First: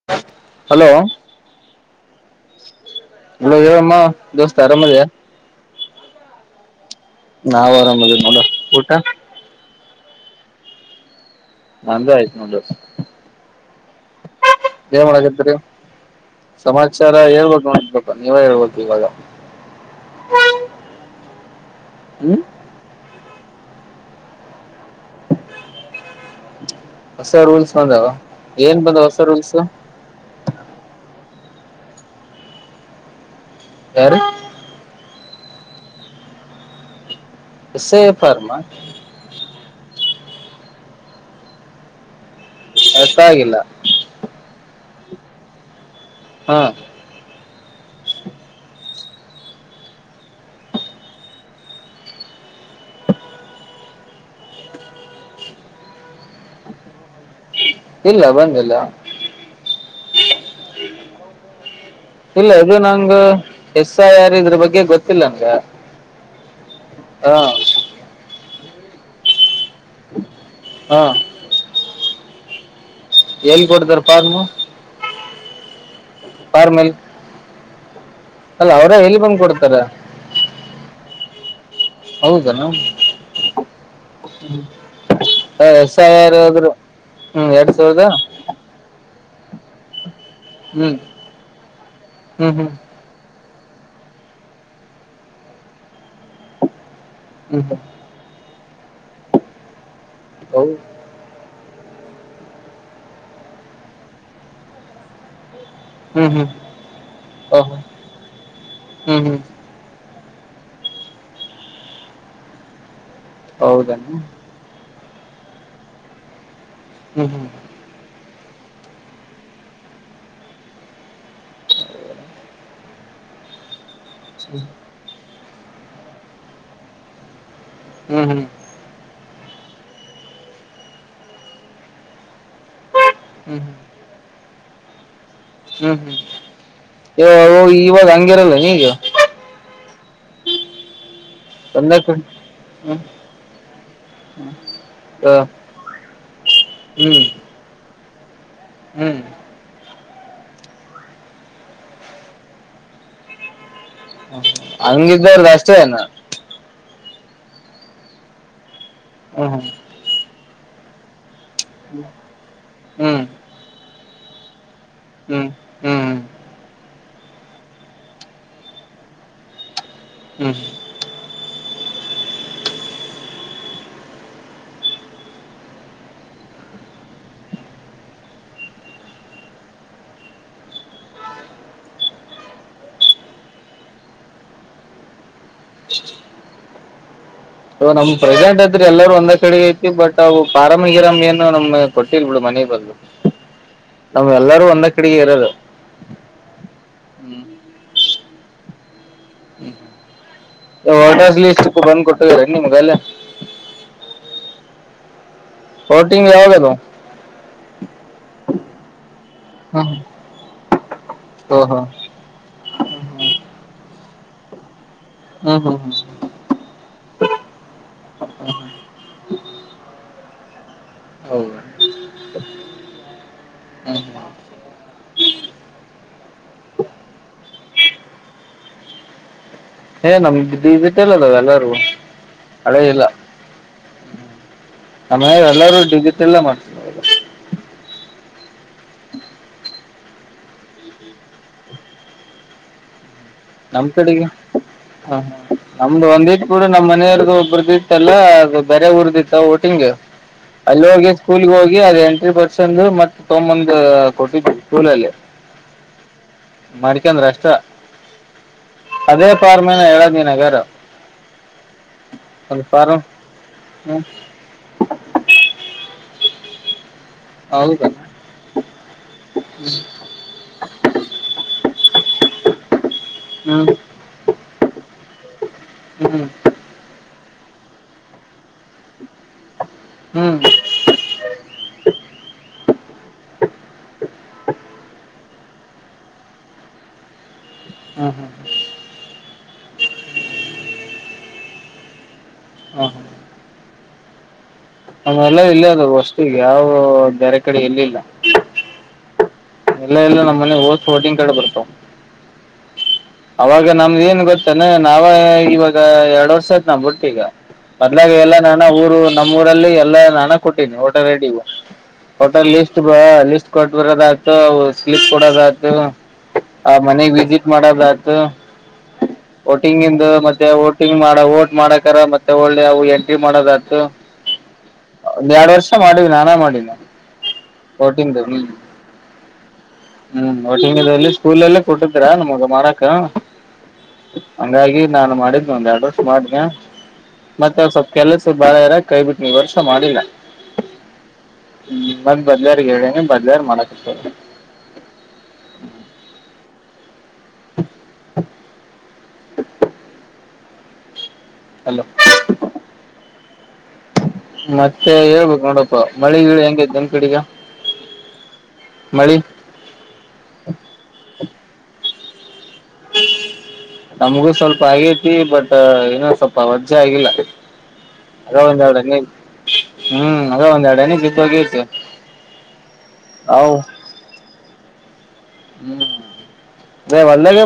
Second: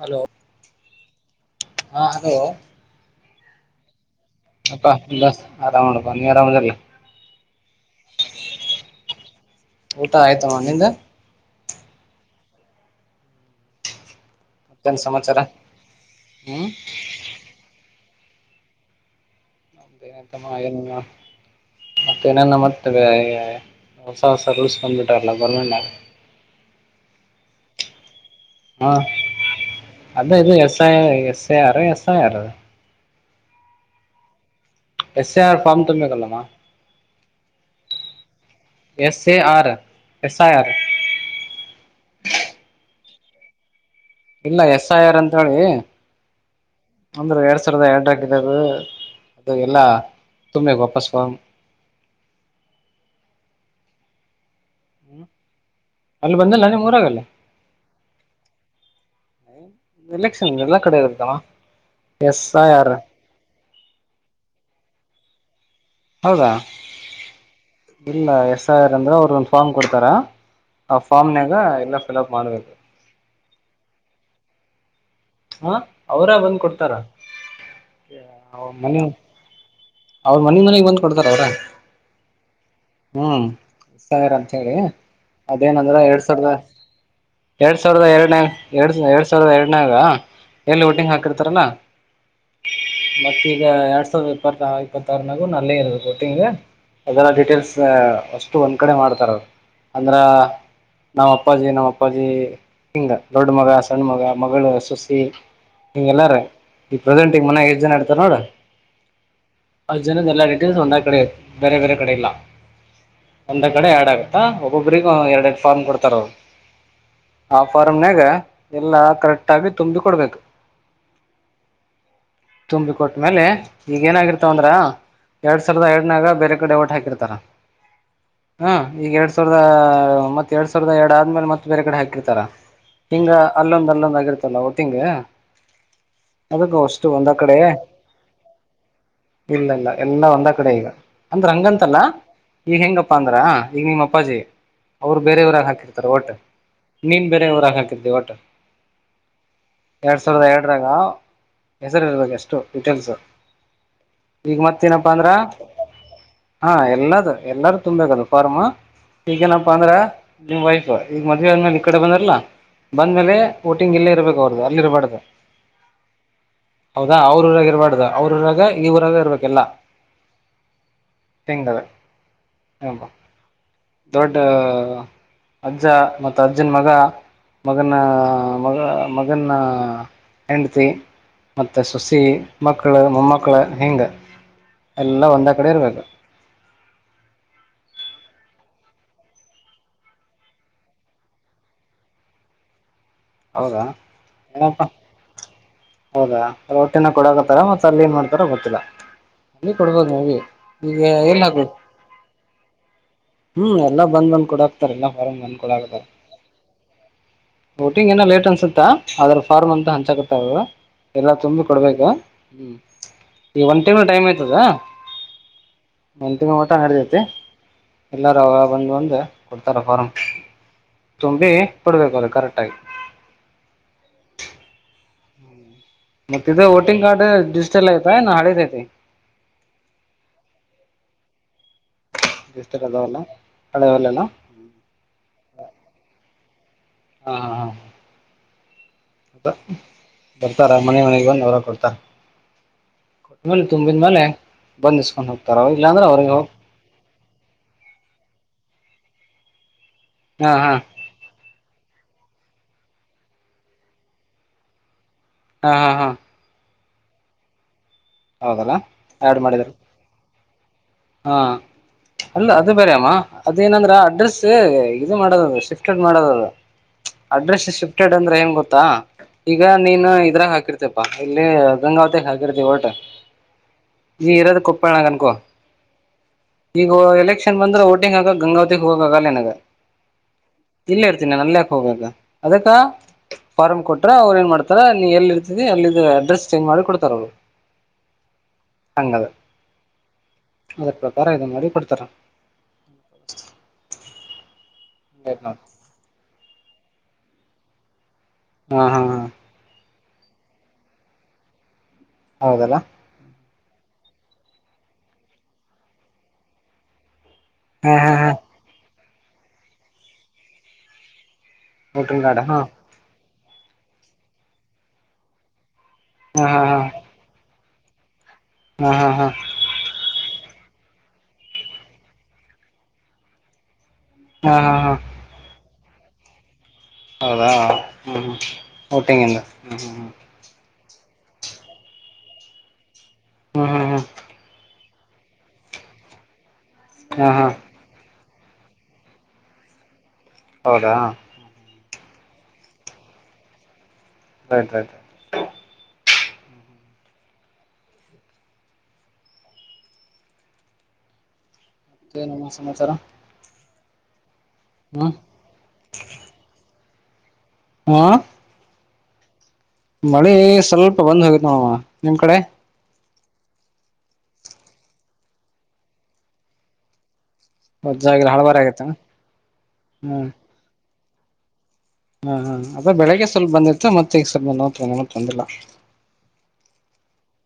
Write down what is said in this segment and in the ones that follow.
Hello hello ಹಾ hello ಇವಲೋ ಏಮ್ಮ ಅಪ್ಪ ಬಲ್ಲಸ್ ಆರಾಮ್ ನೀವು ಆರಾಮ್ದರ ನಾವು ಆರಾಮ್ದ ಮಡ ಊಟ ಊಟ ಆಯ್ತಮ್ಮ ನಿಂದ ನ ಆಯ್ತ್ ಏನ್ ಮತ್ತೇನ್ ಸಮಾಚಾರ ಏನ್ ಹ್ಮ್ ಸಮಾಚಾರ ಹೇಳ್ಬೇಕು ನೋಡ ನೀವೇ ಹೇಳ್ಬೇಕು ಇವಾಗ ಮ್ಮ ಏ ಮತ್ತ ಹ್ಮ್ ಏನ ಮಾಡತೇವೆ ಹೊಸ ಹೊಸ ರೂಲ್ಸ್ ಕಂಪಟಾರಲ್ಲ ಗರ್ಮೆಂಟ್ ನ ಹದಾವ ಹಾ ಅದ ಇದು S I S I R S I R ಯಾರ ಎಸ್ ಐ ಆರ್ ಫಾರ್ ತುಂಬೆ ಕಲ್ಲಾಮಾ ಸೇ ಪಾರಮ S A R S I R ಅರ್ಥ ಆಗಿಲ್ಲ ಇಲ್ಲ ಎಸ್ ಆರ್ ಅಂತ ಹೇಳಿ ಹಾ ಒಂದ್ರ ಎರಡ್ ಎರಡ ಅದು ಎಲ್ಲಾ ತುಮ್ಮಿ ವಾಪಸ್ ಹ್ಮ್ ಅಲ್ಲಿ ಬಂದಲ್ಲ ನಿಮ್ ಊರಗಲ್ಲ ಇಲ್ಲ ಬಂದಿಲ್ಲ ಎಲೆಕ್ಷನ್ ಎಲ್ಲ ಕಡೆಯದಾಮ ಇಲ್ಲ ಇದು ನಂಗ ಎಸ್ ಯಾರ ಇದ್ರ ಬಗ್ಗೆ ಗೊತ್ತಿಲ್ಲ ನನ್ಂಗ ಹೌದಾ ಇಲ್ಲ ಎಸ್ ಆರ್ ಅಂದ್ರೆ ಅವರು ಫಾರ್ಮ್ ಕೊಡ್ತಾರ ಹಾ ಆ ಫಾರ್ಮ್ನಾಗ ಎಲ್ಲ ಫಿಲ್ಅಪ್ ಮಾಡ್ಬೇಕು ಎಲ್ ಕೊಡ್ತಾರ ಪ ಹಾ ಅವರ ಬಂದ್ ಕೊಡ್ತಾರ ಅಲ್ಲ ಮನ ಅವ್ರ ಎಲ್ಲಿ ಬಂದ್ ಕೊಡ್ತಾರ ಅವ್ರ ಮನ ಮನೆ ಬಂದ್ ಕೊಡ್ತಾರ ಅವ್ರ ಹೌದನ ಹ್ಮ್ ಸರ ಅಂತ ಹೇಳಿ ಎಸ್ ಅದೇನಂದ್ರ ಐ ಎರಡ್ ಆರ್ ಸಾವಿರದ ಹೋದ್ರು ಎರಡ್ ಸಾವಿರದ ಎರಡ ಎಡ್ ಸಾವಿರದ ಎರಡನಾಗ ಎಲ್ಲಿ ಹ್ಮ್ ವೋಟ್ ಹಾಕಿರ್ತಾರ ಮ ಹ್ಮ್ ಹ್ಮ್ ಈಗ ಎರಡ್ ಸಾವಿರದ ಇಪ್ಪ ಇಪ್ಪತ್ತಾರ ನಾಗು ನಲ್ಲೇ ಇರದು ಕೊಟ್ಟಿಂಗ್ ಅದೆಲ್ಲ ಹ್ಮ್ ಡೀಟೇಲ್ಸ್ ಹ್ಮ್ ಅಷ್ಟ ಒಂದ್ ಕಡೆ ಮಾಡ್ತಾರ ಅಂದ್ರ ಹೌದು ನಾವ್ ಅಪ್ಪಾಜಿ ನಮ್ಮ ಅಪ್ಪಾಜಿ ಹಿಂಗ ದೊಡ್ಡ ಮಗ ಸಣ್ಣ ಮಗ ಮಗಳು ಸಸಿ ಹಂಗಗೆ ಹ್ಮ್ ಎಲ್ಲಾರ ಹ್ಮ್ ಈ ಪ್ರೆಸೆಂಟ್ಂಗ್ ಮನ್ಯಾಗ ಓಹೋ ಎಷ್ಟ್ ಜನ ಇಡ್ತಾರ ನೋಡ್ರ ಹ್ಮ್ ಹ್ಮ್ ಎ ಡಟೇಸ್ ಒಂದೇ ಕಡೆ ಬೇರೆ ಬೇರೆ ಕಡೆ ಇಲ್ಲ ಒಂದೇ ಕಡೆ ಹೌದಾ ಆಡ್ ಹ್ಮ್ ಆಗುತ್ತಾ ಒಬ್ರಗೂ ಎರಡ್ ಎರಡು ಫಾರ್ಮ್ ಕೊಡ್ತಾರ ಅವರು ಹ್ಮ್ ಹ್ಮ್ ಆ ಫಾರ್ಮ್ನಾಗ ಎಲ್ಲ ಕರೆಕ್ಟ್ ಆಗಿ ತುಂಬು ಕೊಡ್ಬೇಕು ತುಂಬಿ ಕೊಟ್ಟ್ಮೇಲೆ ಈಗ ಏನಾಗಿರ್ತವ ಅಂದ್ರ ಎರಡ್ ಸಾವಿರದ ಎರಡ್ನಾಗ ಬೇರೆ ಕಡೆ ಓಟ್ ಹಾಕಿರ್ತಾರ ಹ್ಮ್ ಹ್ಮ್ ಹಾ ಈಗ ಎರಡ್ ಸ ಸಾವಿರದ ಮತ್ತತ್ ಎರಡ್ ಸಾವಿರದ ಎರಡ್ ಆದ್ಮೇಲೆ ಮತ್ತೆ ಬೇರೆ ಕಡೆ ಹಾಕಿರ್ತಾರ ಹಿಂಗ ಹ್ಮ್ ಅಲ್ಲೊಂದ್ ಅಲ್ಲೊಂದ್ ಆಗಿರ್ತ್ತಲ್ಲ ಒಟ್ಟಿಂಗ ಹ್ಮ್ ಅದಕ್ಕ ಅವ ಅಷ್ಟು ಇವ ಒಂದ ಕಡೆ ಇವಾಗ ಹಂಗಿರಲ್ಲ ಈಗ ಇಲ್ಲ ಇಲ್ಲ. ಎಲ್ಲಾ ಒಂದ ಕಡೆ ಈಗ ಅಂದ್ರ ಒಂದ ಹಂಗಂತಲ್ಲ ಹ್ಮ್ ಈಗ ಹ್ಮ್ ಹೆಂಗಪ್ಪಾ ಅಂದ್ರ ಈಗ ನಿಮ್ಮ ಅಪ್ಪಾಜಿ ಅವ್ರು ಬೇರೆ ಹ್ಮ್ ಊರಾಗ ಹಾಕಿರ್ತಾರೆ ಹೊಟ್ ನೀನ್ ಬೇರೆೆ ಊರಾಗ ಹಾಕಿರ್ತಿ ಹೊಟ್ ಹ್ಮ್ ಎರಡು ಸಾವಿರದ ಎರಡರಾಗ ಹೆಸರಿ ಇರ್ಬೇಕು ಎಷ್ಟು ಡೀಟೇಲ್ಸು ಈಗ ಮತ್ತೇನಪ್ಪಾ ಅಂದ್ರ ಹಂಗಿದ್ದವ್ರದ ಅಷ್ಟೇನ ಹಾ ಎಲ್ಲದು ಎಲ್ಲಾರು ತುಂಬಬೇಕದು ಫಾರ್ಮ್ ಹ್ಮ್ ಈಗೇನಪ್ಪಾ ಅಂದ್ರ ನಿಮ್ ವೈಫ್ ಈಗ ಮದುವ ಆದ್ಮೇಲೆ ಈ ಕಡೆ ಬಂದಾರಲ್ಲ ಹ್ಮ್ ಹ್ಮ್ ಬಂದ್ಮೇಲೆ ಹೊಟಿಂಗ್ ಇಲ್ಲೇ ಇರಬೇಕು ಅವ್ರದ ಹ್ಮ್ ಹ್ಮ್ ಹೌದಾ ಅವ್ರೂ ಊರಾಗ ಇರಬಾರ್ದ ಅವ್ರ ಉರಾಗ ಇಉರಾಗ ಇರ್ಬೇಕಲ್ಲ. ಹ್ಮ್ ಹ ದೊಡ್ಡ ಅಜ್ಜ ಮತ್ತ ಅಜ್ಜನ್ ಮಗ ಮಗನ ಮಗಳ ಮಗನ್ನ ಹೆಂಡತಿ ಮತ್ತೆ ಸೊಸಿ ಮಕ್ಳ ಮೊಮ್ಮಕ್ಳ ಹಿಂಗ ಎಲ್ಲ ಒಂದ ಕಡೆ ಇರ್ಬೇಕ. ನಮ್ ಪ್ರೆಸೆಂಟ್ ಅ ಆದ್ರೆ ಎಲ್ಲಾರೂ ಒಂದ್ ಕಡೆ ಐತಿ ಬಟ್ ಅವು ಪಾರಂ ಗಿರಾಮ ಏನೂ ನಮ್ ಕೊಟ್ಟಿಲ್ ಬಿಡು ಮನೆಗೆ ಬಂದು ಹೌದಾ ನಮವ ಎಲ್ಲರೂ ಏನಪ್ಪಾ ಒಂದ ಕಡೆಗೆ ಇರೋದು ಹೌದಾ ರೋಟಿನ ಹ್ಮ್ ಕೊಡಕತಾರ ಮತ್ತೆ ಅಲ್ಲಿ ಏನ್ ಮಾಡ್ತಾರ ಗೊತ್ತಿಲ್ಲ. ಅಲ್ಲಿ ಕೊಡ್ಬೋದು ಮೇ ಬಿ ಈಗ ವೋಟರ್ಸ್ ಎಲ್ಲಕ್ ಲಿಸ್ಟ್ ಬಂದ್ ಕೊಟ್ಟಿದಾರೆ ನಿಮ್ಗ ಅಲ್ಲೇ ಹ್ಮ್ ಎಲ್ಲ ಬಂದ್ ನಮ್ಮ ಕೂಡಕತ್ತರೆ ಎಲ್ಲಾ ಹೊರ್ ಬಂದ ಹೊಟಿಂಗ್ ಯಾವಾಗದು ಹೊಟಿಂಗ್ ಏನ ಲೇಟ್ ಅನ್ಸುತ್ತಾ ಅದ್ರ ಫಾರ್ಮ ಅಂತ ಹಂಚಕತ್ತವ ಎಲ್ಲಾ ತುಂಬಿ ಓಹೋ ಕೊಡ್ಬೇಕ ಹ್ಮ್ ಈ ಒಂದ ತಿಂಗಳ ಟೈಮ್ ಆಯ್ತದ. ಹ್ಮ್ ಹ್ಮ್ ಹ್ಮ್ ಒಂದ್ ತಿಂಗಳ ಮಠ ನಡೀತೇತಿ ಎಲ್ಲಾರು ಅವಗ ಬಂದು ಬಂದು ಕೊಡ್ತಾರ ಫಾರಂ ತುಂಬಿ ಬಿಡ್ಬೇಕು ಅದು ಕರೆಕ್ಟ್ ಆಗಿ ಹ್ಮ ಮತ್ತ ಇದು ವೋಟಿಂಗ್ ಕಾರ್ಡ್ ಡಿಜಿಟಲ್ ಆಯತನ ಹಳೆದ ಐತಿ ಏ ನಮ್ದ್ ಡಿಜಿಟಲ್ ಎಲ್ಲಾರವು ಬಿಸ್ತ ಅದವಲ್ಲ ಹಳೆವಲ್ಲೆಲ್ಲ ನಮ್ಮ ಮನೆಗೆ ಎಲ್ಲರೂ ಡಿಜಿಟಲ್ ಮಾಡಿಸ್ತಾರ ದ ಬರ್ತಾರ ಮನೆ ಮನೆಗೆ ಬಂದು ಅವರ ಕೊಡ್ತಾರ ಆಮೇಲೆ ನಮ್ ತುಂಬಿದ ಮೇಲೆ ಕಡೆಗೆ ಬಂದ್ ಹ ಇಸ್ಕೊಂಡ್ ಹೋಗ್ತಾರ ಇಲ್ಲಾಂದ್ರೆ ನಮ್ದು ಒಂದ್ ಅವ್ರಿಗೆ ಇಟ್ ಹೋಗಿ ಬಿಡು ನಮ್ಮ್ನೆಯವ್ರ್ದು ಒಬ್ರ್ದು ಇತ್ತಲ್ಲಾ ಅದು ಬೇರೆ ಊರದ ಸಿಕ್ತ ಹೊಟಿಂಗ್ ಹಾ ಹಾ ಅಲ್ಲಿ ಹೋಗಿ ಸ್ಕೂಲ್ಗೆ ಹೋಗಿ ಏನಾರ ಎಂಟ್ರಿ ಬರ್ಸ ಅಂದ್ರ ಮತ್ ತೊಂಬಂದ ಕೊಟ್ಟಿದ್ವಿ ಸ್ಕೂಲಲ್ಲಿ ಹಾ ಹಾ ಹಾ ಮಡ್ಕಂದ್ರ ಅಷ್ಟ ಹೌದಲ್ಲ ಅದೇ ಆಡ್ ಮಾಡಿದ್ರು ಪಾರ್ಮನ ಹೇಳದ ನಿನ್ ಹಂಗರ್ ಹಾ ಅಲ್ಲ ಅದು ಬೇರೆ ಫಾರ್ಮ್ ಅಮ್ಮ ಅದೇ ಏನಂದ್ರ ಹ್ಮ್ ಅಡ್ರೆಸ್ ಇದು ಮಾಡೋದದು ಶಿಫ್ಟ ಮಾಡೋದದು ಅಡ್ರೆಸ್ ಹೌದಾ ಶಿಫ್ಟೆಡ್ ಅಂದ್ರೆ ಏನ್ ಗೊತ್ತಾ ಈಗ ನೀನು ಇದ್ರಾಗ ಹಾಕಿರ್ತಪಾ ಇಲ್ಲಿ ಗಂಗಾವತಿಗ್ ಹಾಕಿರ್ತಿ ಹೊಟ್ ಹ್ಮ್ ನೀ ಇರದ ಕೊಪ್ಪಳ ನಾಗ್ ಅನ್ಕೋ ಹ್ಮ್ ಈಗ ಎಲೆಕ್ಷನ್ ಬಂದ್ರೆ ವೊಟಿಂಗ್ ಆಗ ಗಂಗಾವತಿಗ್ ಹೋಗಾಗಲ್ಲ ನಿನಗ ಹ್ಮ್ ಇಲ್ಲೆ ಇರ್ತೀನಿ ಅಲ್ಯಕ್ ಹೋಗಬಕ್ಕ ಅದಕ್ಕ ಫಾರ್ಮ್ ಕೊಟ್ರ ಅವ್ರು ಏನ್ ಮಾಡ್ತಾರ ನೀ ಎಲ್ಲಿ ಇರ್ತೀದಿ ಅಲ್ಲಿದ ಅಡ್ರೆಸ್ ಚೇಂಜ್ ಮಾಡಿ ಕೊಡ್ತಾರ ಅವ್ರು ಹ್ಮ್ ಹ್ಮ್ ಹ್ಮ ಹಂಗ ಅದ್ರ ಪ್ರಕಾರ ಇದ ಮಾಡಿ ಕೊಡ್ತಾರ ಹಾ ಹ ಅೆಲ್ಲ ಹಂಗಾಯ್ತ್ ನೋಡ್ ಇಲ್ಲಿ ಅದ ವಸ್ು ಯಾವು ಬೇರೆ ಕಡೆ ಎಲ್ಲಿಲ್ಲ ಹ್ಮ ಹಾ ಹಾ ಎಲ್ಲ ಎಲ್ಲ ನಮ್ಮನೆ ಓದ ಹೋಟಿಂಗ್ ಕಡೆ ಬರ್ತಾವ ಹೌದಲ್ಲ ಅವಾಗ ನಮ್ದ ಏನ್ ಗೊತ್ತಂದ ನಾವ ಇವಾಗ ಎರಡ್ ವರ್ಷ ಆಯ್ತ ನಾವ್ ಬಿುಟ್ಟೀಗ ಹಾ ಮೊದ್ಲಾಗ ಹಾ ಹಾ ಎಲ್ಲಾ ನಾನ ಊರು ನಮ್ಮೂಊರಲ್ಲಿ ಎಲ್ಲಾ ನಾನ ಕೊಟ್ಟೀನಿ ಊಟ ರೆಡಿ ವೋಟಿಂಗ್ ಕಾರ್ಡ್ ಟಲ್ ಹಾ ಲಿಸ್ಟ್ ಬ ಲಿಸ್ಟ್ ಕೊಟ್ಟ ಬರೋದ ಆ್ತು ಸ್ಲಿಪ್ ಕೊಡೋದ ಆಯ್ತು ಹಾ ಆ ಹಾ ಮನೆಗ್ ವಿಸಿಟ್ ಮಾಡದ ಆತ ಹಾ ಹಾ ಹಾ ಓಟಿಂಗ್ ಇಂದು ಮತ್ತೆ ಮಾಡ ಓಟ್ ಮಾಡಕರ ಮತ್ತೆ ಒಳ್ಳೆ ಅವು ಎಂಟ್ರಿ ಮಾಡೋದತು ಹಾ ಹಾ ಹಾ ಮಾಡಿ ನಾನಾ ಮಾಡಿಲ್ಲ ಹೌದಾ ಹ್ಮ್ ಊಟೆ ಹ್ಮ್ ಒಟ್ಟಂಗಲ್ಲಿ ಸ್ಕೂಲ್ಲ್ಲ ಕೊಟ್ಟಿದ್ರ ನಮಗ ಮಾರಾಕ್ ಹ್ಮ್ ಹ್ಮ್ ಹ್ಮ್ ಹಂಗಾಗಿ ನಾನು ಮಾಡಿದ್ನ ಒಂದ್ ಎರಡು ವರ್ಷ ಮಾಡನ ಹಾ ಹಾ ಮತ್ತೆ ಅವ್ ಸ್ವಲ್ಪ ಕೆಲಸ ಬಾಳ ಯಾರಾಗ ಕೈ ಬಿಿಟ್ ನೀವು ವರ್ಷ ಮಾಡಿಲ್ಲ ಹೌದಾ ಹ್ಮ್ ಮತ್್ ಬದ್ಲಾರ ಹೇಳೇನೆ ಬದ್ಲಾರ್ ಮಾಡಕತ ರೈಟ್ ರೈಟ್ ಹಲೋ ಮತ್ತ ನಮ್ಮ ಸಮಾಚಾರ ಮತ್ತೆ ಹ್ಮ್ ಹೇಳ್ಬೇಕು ನೋಡಪ್ಪಾ ಮಳಿ ಗೀಳ ಹೆಂಗೈತ ನ್ ಕಡಿಗ ಹಾ ಮಳಿ ಮಳೆ ಸ್ವಲ್ಪ ಬಂದ್ ಹೋಗೇತ್ತು ನೋಡವ ನಿಮ್ ಕಡೆ ನಮಗೂ ಸ್ವಲ್ಪ ಆಗೈತಿ ಬಟ್ ಏನ ಸ್ವಲ್ಪ ವರ್ಜೆ ಆಗಿಲ್ಲ ವಜ್ಜಾಗಿಲ್ಲ ಅದ ಹಳಬರ ಒಂದ ಎರಡ ಆಗೈತೆ ನೀ ಹ್ಮ್ ಅದ ಒಂದರಡ ನಿ ಜಿದ್ದ ಹೋಗಿತ್ತು ಹಾ ಹಾ ಅದ ಬೆಳಿಗ್ಗೆ ಸ್ವಲ್ಪ ಬಂದಿರ್ ಮತ್ತೆಗ ಸ್ವಲ್ಪ ನೋ ಬಂದಿಲ್ಲ ಹ್ಮ್ ಅದೇ ಹೊಲ್ದಾಗ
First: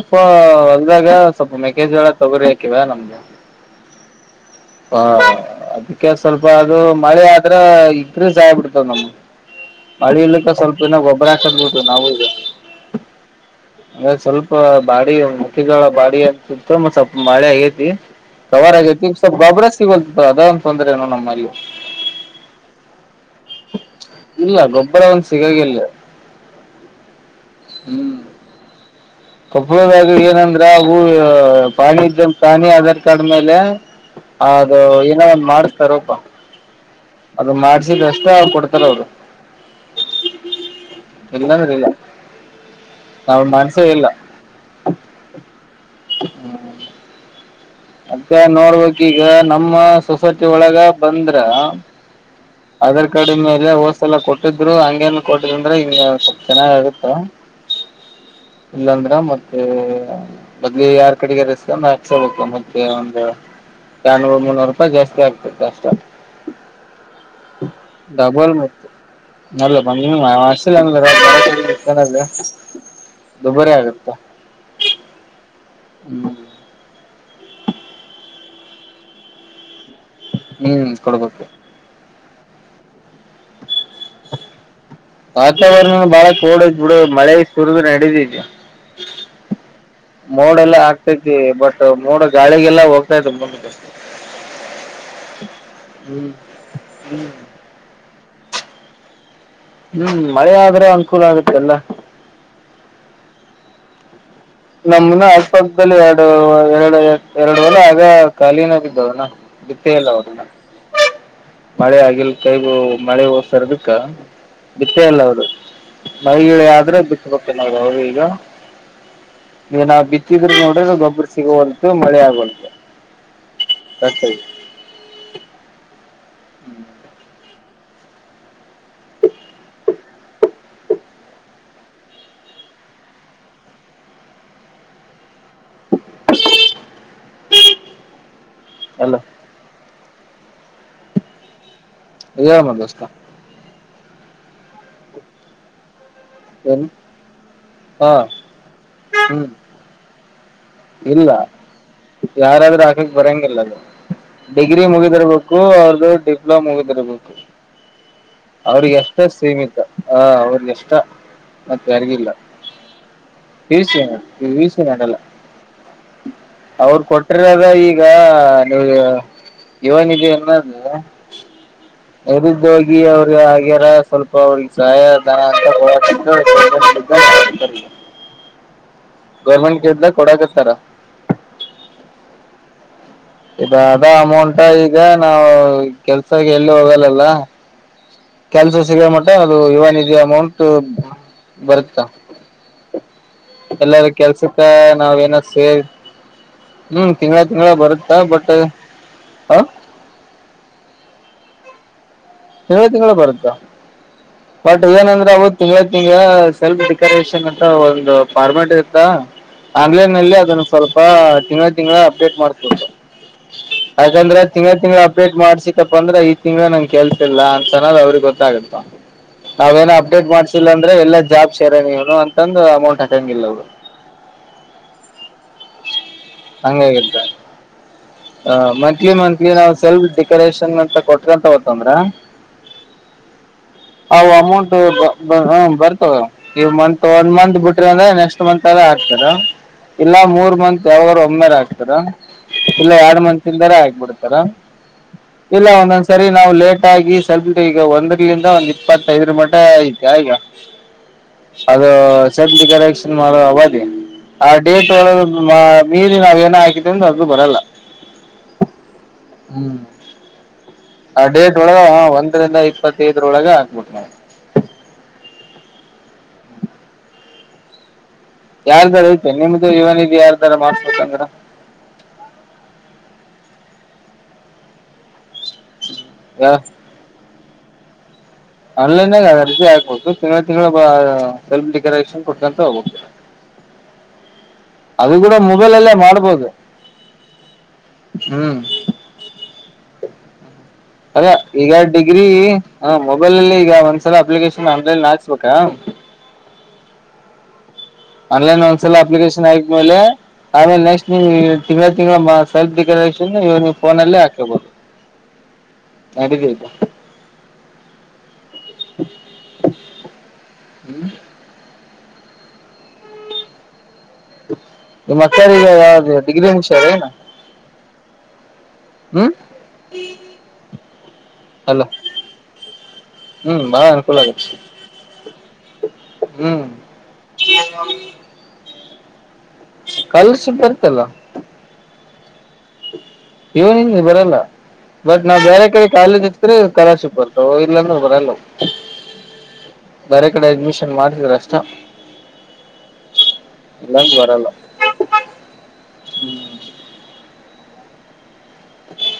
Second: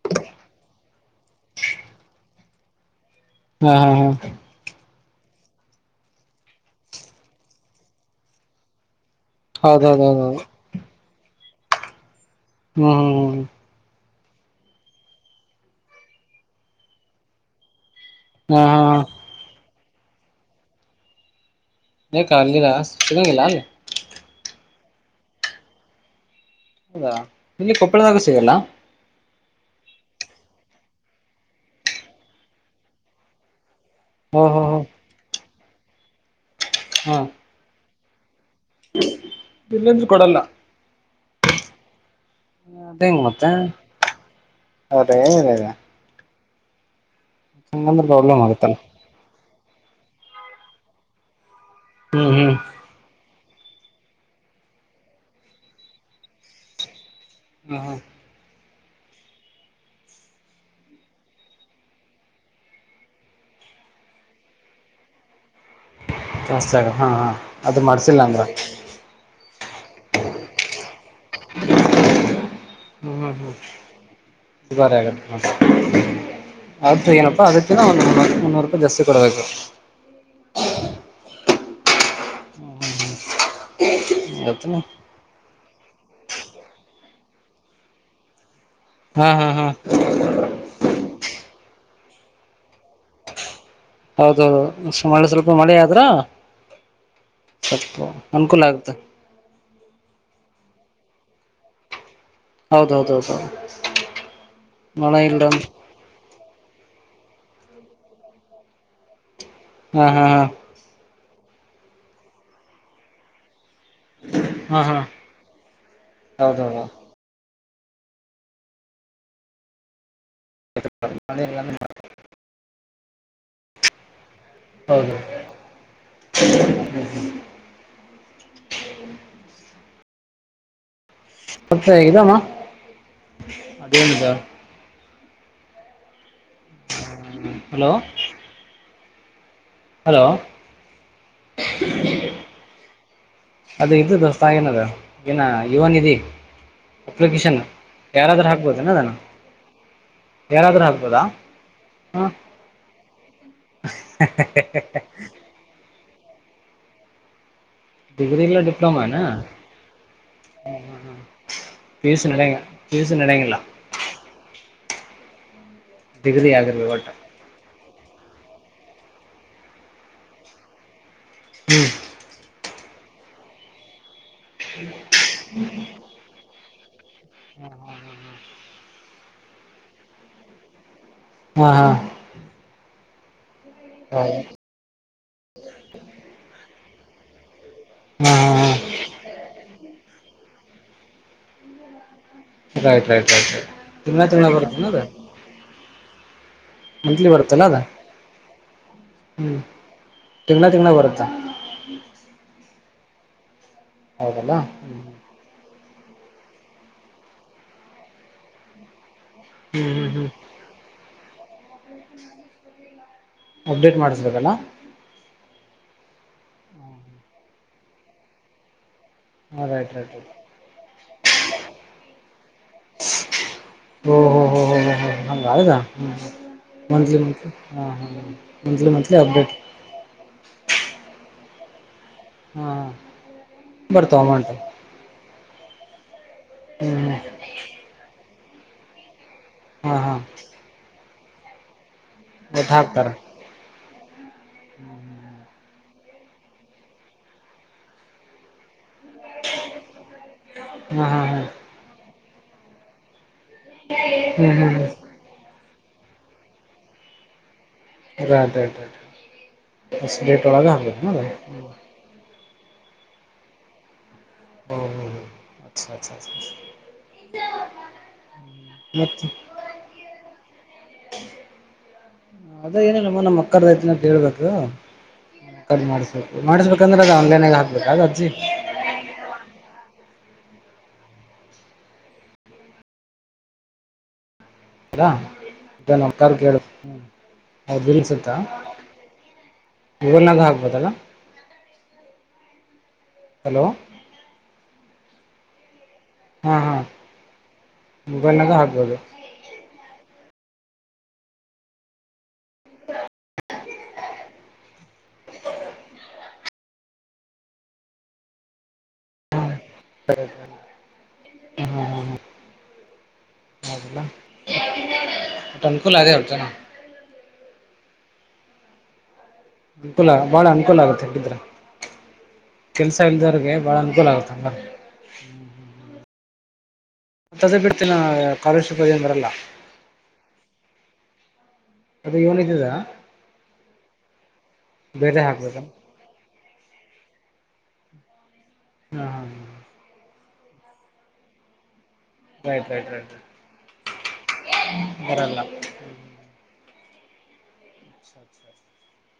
ಹೊದಾಗ ಸ್ವಲ್ಪ ಮೆಕೇಜ್ ತೊಗರಿ ಹಾಕಿವಾ ನಮ್ಗೆ ಹಾ ಹಾ ಹಾ ಹಾ ಅದಕ್ಕೆ ಸ್ವಲ್ಪ ಅದು ಮಳೆ ಆದ್ರೆ ಇಗ್ರ ಜಾಯಬಿಡ್ತಾವ ನಮ್ ಮಳಿ ಹೌದೌದೌದೌದು ಇಲಿಕ್ಕ ಸ್ವಲ್ಪ ಇನ್ನ ಗೊಬರ ಹಾಕದಬಿಟ ನಾವು ಈಗ ಹ್ಮ್ ಹ್ಮ್ ಅಂದ ಸ್ವಲ್ಪ ಬಾಡಿ ಮಟ್ಟಿಗಳ ಬಾಡಿ ಅಂತತ್ತು ಮ ಸ್ವಲ್ಪ ಮಳೆ ಆಗೇತಿ ಹ್ಮ್ ಹಾ ಸವಾರ ಹಾ ಹಾ ಆಗೈತಿ ಸಿಗೋಲ್ತದ ಅದಂತ ತೊಂದ್ರೆನು ನಮ್ಮಲ್ಲಿ ನ ಕಲಿರಾಸಗಗೆಲ್ಲಲ್ ಅರ ಒಂದು ಸಿಗಾಗಿಿಲ್ಲ ಹೌದಾ ನಿಲ್ಲಿ ಕೊಪ್ಪಳದಾಗ ಸಿಗಲ್ಲ ಕಪ್ಪಳದಾಗ ಏನಂದ್ರ ಹೂ ಪಾಣಿ ಇದ್ದಂತ ತಾಣಿ ಆಧಾರ್ ಕಾರ್ಡ್ ಮೇಲೆ ಹೋ ಹ ಹೋ ಅದು ಹೋ ಏನೋ ಮಾಡ್ತಾರಪ ಹಾ ಅದು ಮಾಡ್ಸಿದಷ್ಟ ಕೊಡ್ತಲ್ಲ ಅವರು ಇಲ್ಲಂದ್ರೂ ಕೊಡಲ್ಲ ಎಲ್ಲಾಮರಿಲ್ಲ ಅದ ಹೆಂಗ ಮತ್ತೆ ಅದೇಿದೆ ಹ್ಮ ಅತ್ತ ಆಗುತ್ತಲ್ಲ ನೋಡ್ಬೇಕಕ್ ಈಗ ನಮ್ಮ ಸೊಸೈಟಿ ಒಳಗ ಬಂದ್ರ ಹ್ಮ್ ಹ್ಮ್ ಆಧಾರ್ ಕಾರ್ಡಿ ಮೇಲೆ ಇಲ್ಲೇ ಹೋಸ್ ಎಲ್ಲ ಕೊಟ್ಟಿದ್ರು ಹಂಗೇನ್ ಕೊಟ್ಟಿದ್ ಅಂದ್ರೆ ಹಿಂಗ ಸ್ಪ್ ಚೆನ್ನಾಗ ಆಗುತ್ತ ಹ ಹಾ ಇಲ್ಲಾಂದ್ರ ಮತ್ತೆ ಬದ್ಲಿ ಯಾರ್ ಕಡೆಗೆ ರಸ್ತ ನ ಮೆ ಒಂದು ನನೂರು ಮುನ್ನೂರು ರೂಪಾಯಿ ಜಾಸ್ತಿ ಆಗ್ತದೆ ಜಾಸ್ತಿ ಆಗ ಹಾ ಹಾ ಅದು ಮಾಡ್ಸಿಲ್ಲ ಅಂದ್ರ ನಲ್ಲ ಪ ಹ್ಮ್ ಹ್ಮ್ ಹ್ಮ್ ಚನ್ನದುಬರಿ ಆಗುತ್ತ ಹ್ಮ್ ಅದದು ಏನಪ್ಪಾ ಅದಕ್ಕಿಂತ ಒಂದು ಮುನ್ನೂರು ರೂಪಾಯಿ ಜಾಸ್ತಿ ಕೊಡಬೇಕು ಹ್ಮ್ ಕೊಡ್ಬು ಎತ್ತನ ವಾತಾವರಣ ಬಾಳ ಕೋಡದ್ ಬಿಡು ಮಳೆ ಸುರಿದು ನಡೆದಿದವಿ ಹಾ ಹಾ ಹಾ ಮೋಡೆ ಎಲ್ಲಾ ಆಗ್ತೈತಿ ಬಟ್ ಮೋಡ್ ಗಾಳಿಗೆಲ್ಲ ಹೋಗ್ತಾ ಮುಂದೆ ಹೌದುೌದು ಮಳೆ ಸ್ವಲ್ಪ ಮಳೆ ಆದ್ರ ಹ್ಮ್ ಹ್ಮ್ ಸ್ಪ್ಪು ಅನ್ಕೂ ಆಗುತ್ತ ಹ್ಮ್ ಮಳೆ ಆದ್ರೆ ಅನುಕೂಲ ಆಗುತ್ತೆ ಎಲ್ಲ ಹೌದೌದೌದೌದು ನಮನ ಅಕ್ಕಪಕ್ಕದಲ್ಲಿ ಎರಡು ಎರಡು ಎರಡು ವಲ ಆಗ ಖಾಲೀನಾಗಿದ್ದಾವನಾ ಬಿತ್ತೇ ಹಾ ಇಲ್ಲ ಹಾ ಹಾ ಅವ್ರನ್ನ ಮಳೆ ಆಗಿಲ್ ಕೈ ಮಳೆ ಹೋಸರ ಬಿ ಹಾ ಹಾ ಬಿತ್ತೇ ಅಲ್ಲ ಅವರು ಮೈಗಿಳ ಹೌದೌದು ಆದ್ರೆ ಬಿಟ್ಟಬೇಕು ನ್ನದು ಈಗ ನೀನ ಬಿ ಹಿದ್ರ ನೋಡ್ರೆ ಗೊಬ್ಬರು ಸಿಗುವಂತು ಮಳೆ ಆಗುವಂತು ಹತೆ ಹೌದು [inaudible] ಮತ್ತ ಹೇಗಿದಮ್ಮ ಅದೇನಿದ [inaudible] ಹಲೋ ಅಲ್ಲೋ ಹಲೋ ಯ ಮಾಡ ದೋಸ್ತ ಅದ ಇದ್ದ ದೋಸ್ತೇನದು ಏನ ಇವನ್ದಿ ಏನು ಅಪ್ಲಿಕೇಶನ್ ಹಾ ಯಾರಾದ್ರೂ ಹಾಕ್ಬೋದನದಾನ ಹ್ಮ್ ಯಾರಾದ್ರೂ ಆಗ್ಬೋದಾ ಇಲ್ಲ ಯಾರಾದ್ರೂ ಆಕಕ್ ಬರಂಗಿಲ್ಲ ಅದು ಡಿಗ್ರಿ ಮುಗಿದಿರ್ಬೇಕು ಅವ್ರದುು ಡಿಪ್ಲೋಮೋಗತ್ತರಬೇಕು ಡಿಗ್ರಿ ಇಲ್ಲ ಅವ್ರಿಗೆ ಡಿಪ್ಲೊಮಾನ ಎಷ್ಟ ಸೀಮಿತ ಹ ಅವ್ರಿಗೆ ಎಷ್ಟ ಮತ್ತೆ ಪಿ ಯು ಸಿ ಅರಿಗಿಲ್ಲ ನಡೆಯಂಗ ಪಿ ಯು ಸಿ ನಡೆಯಂಗಿಲ್ಲ ಬಸಣ ವಿಸಲ್ಲ ಡಿಗ್ರಿ ಆಗಿರ್ಬೇಕು ಅವರು ಒಟ್ಟು ಕೊಟಿರದ ಈಗ ಈಗ ನೀವು ಇವನಿದೆ ಅನ್ನೋದು ಎದ್ದ ಹೋಗಿ ಅವ್ರಿಗೆ ಆಗ್ಯಾರ ಸ್ವಲ್ಪ ಅವ್ರಿಗೆ ಸಹಾಯಧನ ಅಂತ ಹ್ಮ ಗೌರ್ಮೆಂಟ್ ಗೆದ್ದ ಕೊಡಕತ್ತಾರ ಹಾ ಹಾ ಇದ ಅದ ಹಾ ಅಮೌಂಟ ಈಗ ನಾವವು ಕೆಲ್ಸಕ್ಕೆ ಎಲ್ಲಿ ಹೋಗಲ್ಲಲ್ಲ ಹಾ ಕೆಲ್ಸ ಹಾ ಸಿಗ ಮಟ ಅದು ಯುವ ನಿಧಿ ಅಮೌಂಟ್ ಬರುತ್ತಾ ರೈಟ್ ರೈಟ್ ರೈಟ್ ರೈಟ್ ಎಲ್ಲಾರ ತಿಂಗಳ ತಿಂಗಳ ಕೆಲ್ಸಕ್ಕ ಬರುತ್ತೇನ ನಾವ ಅದು ಏನಕ್ ಸೇರ್ ಹ್ಮ್ ತಿಂಗಗಳ ತಿಂಗಗಳ ಬರುತ್ತಾ ಬಟ್ ಹ ಹ್ಮ್ ತಿಂಗನ ತಿಂಗನ್ನ ಬರತ್ತ ತಿಂಳ ತಿಂಗಳು ಬರುತ್ತಾ ಬಟ್ ಹ್ಞೂ ನಂದ್ರೆ ಅವ ತಿಂಳ ಈಗ ಸೆಲ್ಫ್ ಡೆಕೋರೇಷನ್ ಅಂತ ಒಂದು ಫಾರ್ಮೆಟ್ ಇತ್ತಾ ಹ್ಞೂ ಹ್ಞೂ ಹ್ಞೂ ಆನ್ಲೈನ್ಲ್ಲಿ ಅದನ್ನು ಸ್ವಲ್ಪ ತಿಂಳ ತಿಂಗಳ ಅಪ್ಡೇಟ್ ಮಾಡ್ತು ಅಪ್ಡೇಟ್ ಹಾಗಂದ್ರೆ ಮಾಡಿಸ್ಬೇಕಲ್ಲ ತಿಂಗಂಳ ತಿಂಗ್ಳ ಅಪ್ಡೇಟ್ ಮಾಡ್ಸಿಕಪ್ಪ ಅಂದ್ರೆ ಈ ತಿಂಗ್ಳ ನಂಗಗೆ ಕೆಲ್ಸ ಇಲ್ಲ ಅಂತನ ಅವ್ರಿಗೆ ಗೊತ್ತಾಗತ್ತ ಹಾಂ ರೈಟ್ ನಾವೇಏನ ರೈಟ್ ಅಪ್ಡೇಟ್ ರೈಟ್ ಮಾಡ್ಸಿಲ್ಲ ಅಂದ್ರೆ ಎಲ್ಲಾ ಜಾಬ್ ಶೇರ ನೀವನು ಅಂತಂದು ಅಮೌಂಟ್ ಹಾಕಂಗಿಲ್ಲ ಅವರು ಹೊ ಹೊ ಹೊ ಹೊ ಹೊ ಹಂಗ ಅಲ್ಲ ಮಂತ್ಲಿ ಮಂತ್ಲಿ ಹಾ ಹ. ಹ ಮಂತ್ಲಿ ಮಂತ್ಲಿ ನಾವು ಸೆಲ್ಫ್ ಡೆಕೋರೇಷನ್ ಅಂತ ಕೋಟ್ಗಂತ ಹೊತಂದ್ರ. ಹ್ಮ ಅವು ಅಮೌಂಟ್ ಬ ಬ ಹ್ಮ್ ಬರ್ತದ ಈ ಹ್ಞೂ ಮಂತ ಹ್ಞೂ ಒನ್ ಮಂತ್ ಬಿಟ್ರಂದ್ರ ನೆಕ್ಸ್ಟ್ ಹ ಮಂತರ ಅಲ್ಲ ಹಾಕ್ತಾರ ಹಾಂ ಇಲ್ಲಾ ಹಾಂ ಮೂರ್ ಮಂತ್ ಯಾವಾಗರ ಒಮ್ಮರ್ ಹಾಕ್ತಾರ. ಒಟ್ಟು ಇಲ್ಲ ಹಾಕ್ತಾರೆ ಯಾಡ್ ಮಂತಿಂದರ ಹಾಕ್ಬಿಡ್ತಾರ ಇಲ್ಲ ಒಂದಂದ ಸರಿ ನಾವು ಲೇಟ್ ಆಗಿ ಸ್ವಲ್ಪ ಈಗ ಒಂದ್ರಲಿಂದ ಒಂದ್ ಇಪ್ಪತ್ತೈದರ ಮಟ್ಟ ಐತೆ ಈಗ ಹ್ಮ್ ಹ್ಮ ಹ್ಮ ಸಬ ಡಿಕರೆಶನ್ ಮಾಡೋ ಅವಧಿ ಹ್ಞೂ ಆ ಹ್ಞೂ ಹ್ಞೂ ಡೇಟ್ ಒ [unintelligible] ಮೀರಿ ನಾವ ಏನ ಹಾಕಿದೀವಂದ್ರ ಅದು ಬರಲ್ಲ. ರಾ ರೇ ರೇ ಹ್ಮ್ [unintelligible] ಫಸ್ಟ್ ಡೇಟ್ ಒಳಗ ಹಾಕ್ಬೇಕೆನ್ ಅದು. [unintelligible] ರಿಂದ ಇಪ್ಪತ್ತೈದರೊಳಗ ಹಾಕ್ಬೇಕ ನವು. ಹ್ಮ್ ಹ್ಮ್ ಹ್ಮ್ [unintelligible] ಅಾ ಅ ಯಾರ್ದಾರ ಐತ ನಿಮ್ದು ಇವನಿಗೆ [unintelligible] ಯಾರ್ದಾರ ಮಾಡ್ಸ್ಬೇಕಂದ್ರ. ಅದೇ ಏನೀಲಮ್ಮ ನಮ್ಮ ಅಕ್ಕರ್ದೈತನ ಅಂತ ಹೇಳ್ಬೇಕು. ಕಟ್ ಮಾಡಸ್ಬೇಕು ಮಾಡಸಬೇಕಂದ್ರ ಅದ ಆನ್ಲೈನಾಗ ಹಾಕ್ಬೇಕ ಅರ್ಜಿ. ಆನ್ಲೈನದಾಗ ಅರ್ಜಿ ಹಾಕ್ಬೇಕು ತಿಂಗಳಿಗ್ ತಿಂಗಳಿಗ್ ಸೆಲ್ಫ್ ಡಿಕ್ಲರೇಷನ್ ಕೊಟ್ಕಂತ ಹೋಗ್ಬೇಕು. ಹ [inaudible] ಹಲೋ ಅದು ಕೂಡ ಮೊಬೈಲ್ ಅಲ್ಲೇ ನಮ್ಮ ಅಕ್ಕರ ಮಾಡ್ಬೋದು [unintelligible] ಹ್ಮ್ ಗರ್ನಾಗ [unintelligible] ಆಗ್ಬೊದಲ್ಲ. ಅದ ಈಗ ಡಿಗ್ರಿ ಮೊಬೈಲಲ್ಲಿ ಹಲೋ ಈಗ ಒಂದ್ಸಲ ಅಪ್ಲಿಕೇಶನ್ ಆನ್ಲೈನಗ ಕಾ ಹಾ ಹಾ ಮೊಬೈಲ್ನಾಗ ಆನ್ಲೈನ್ ಹಾಕ್ಬೋದು ಒಂದ್ಸಲ ಅಪ್ಲಿಕೇಶನ್ ಆಗಿದ್ಮೇಲೆ. ಆಮೇಲೆ ನೆಕ್ಸ್ಟ್ ನೀವು ತಿಂಗಳ ತಿಂಗ್ಳ ಸೆಲ್ ಡಿಕ್ಲರೇಷನ್ವು ನೀವು ಫೋನಲ್ಲೇ ಹಾಕೇಬೋದು. ಹ ನಡಿತೈತ. ಹ [inaudible] ಹ [unintelligible] ಹ್ಮ ಮತ್ತ್ ಮತ್ತೇನಿಲ್ಲ ಅದ ಡಿಗ್ರಿ ಮುಗಸದು ಹ್ಮ್. ಅನುಕೂಲ ಬಾಳ ಅನುಕೂಲ ಆಗುತ್ತೆ. ್ರ ಅಲ್ಲ [unintelligible] ಕೆಲ್ಸ ಇಲ್ದವ್ರಿಗೆ ಹ್ಮ್ ಬಾಳ ಬಹಳ ಅನುಕೂಲ ಆಗತ್ತಲ್ವ. ಆಗುತ್ತೆ ಹ್ಮ್ ಮತದೆ ಬಿಡ್ತಿನ ಕಾಲರ್ ಶಿಪ್ ಏನ್ ಬರಲ್ಲ. ಕಲರಷಿಪ್ ಬರ್ತಲ್ಲ. ಅದು ಏನ್ ಇದ್ದಿದಾ. ಇವು ನಿನಗ ಬರಲ್ಲ ಬಟ್ ನಾ ಹಾಕ್ಬೇಕ ಬೇರೆ ಕಡೆ ಕಾಲೇಜ್ ತ್ರಿ ಕಾಲರಶಿಪ್ ಬರ್ತಾವ ಇಲ್ಲಾಂದ್ರ ಬರಲ್ಲ. ಹ್ಮ್ ಹ್ಮ ಹ್ಮ ಬ್ಯಾರೆ ರ ಕಡೆ ಅಡ್ಮಿಷನ್ ಮಾಡಿಸ್ಡ್ರ ಅಷ್ಟ. ರೈಟ್ ರೈಟ್ ರೈಟ ರೈಟ್ ಇಲ್ಲಾಂದ್ರೆ ಬರಲ್ಲ. ಬರಲ್ಲ. ಅಾ ಅ [unintelligible] ಹ್ಮ [unintelligible]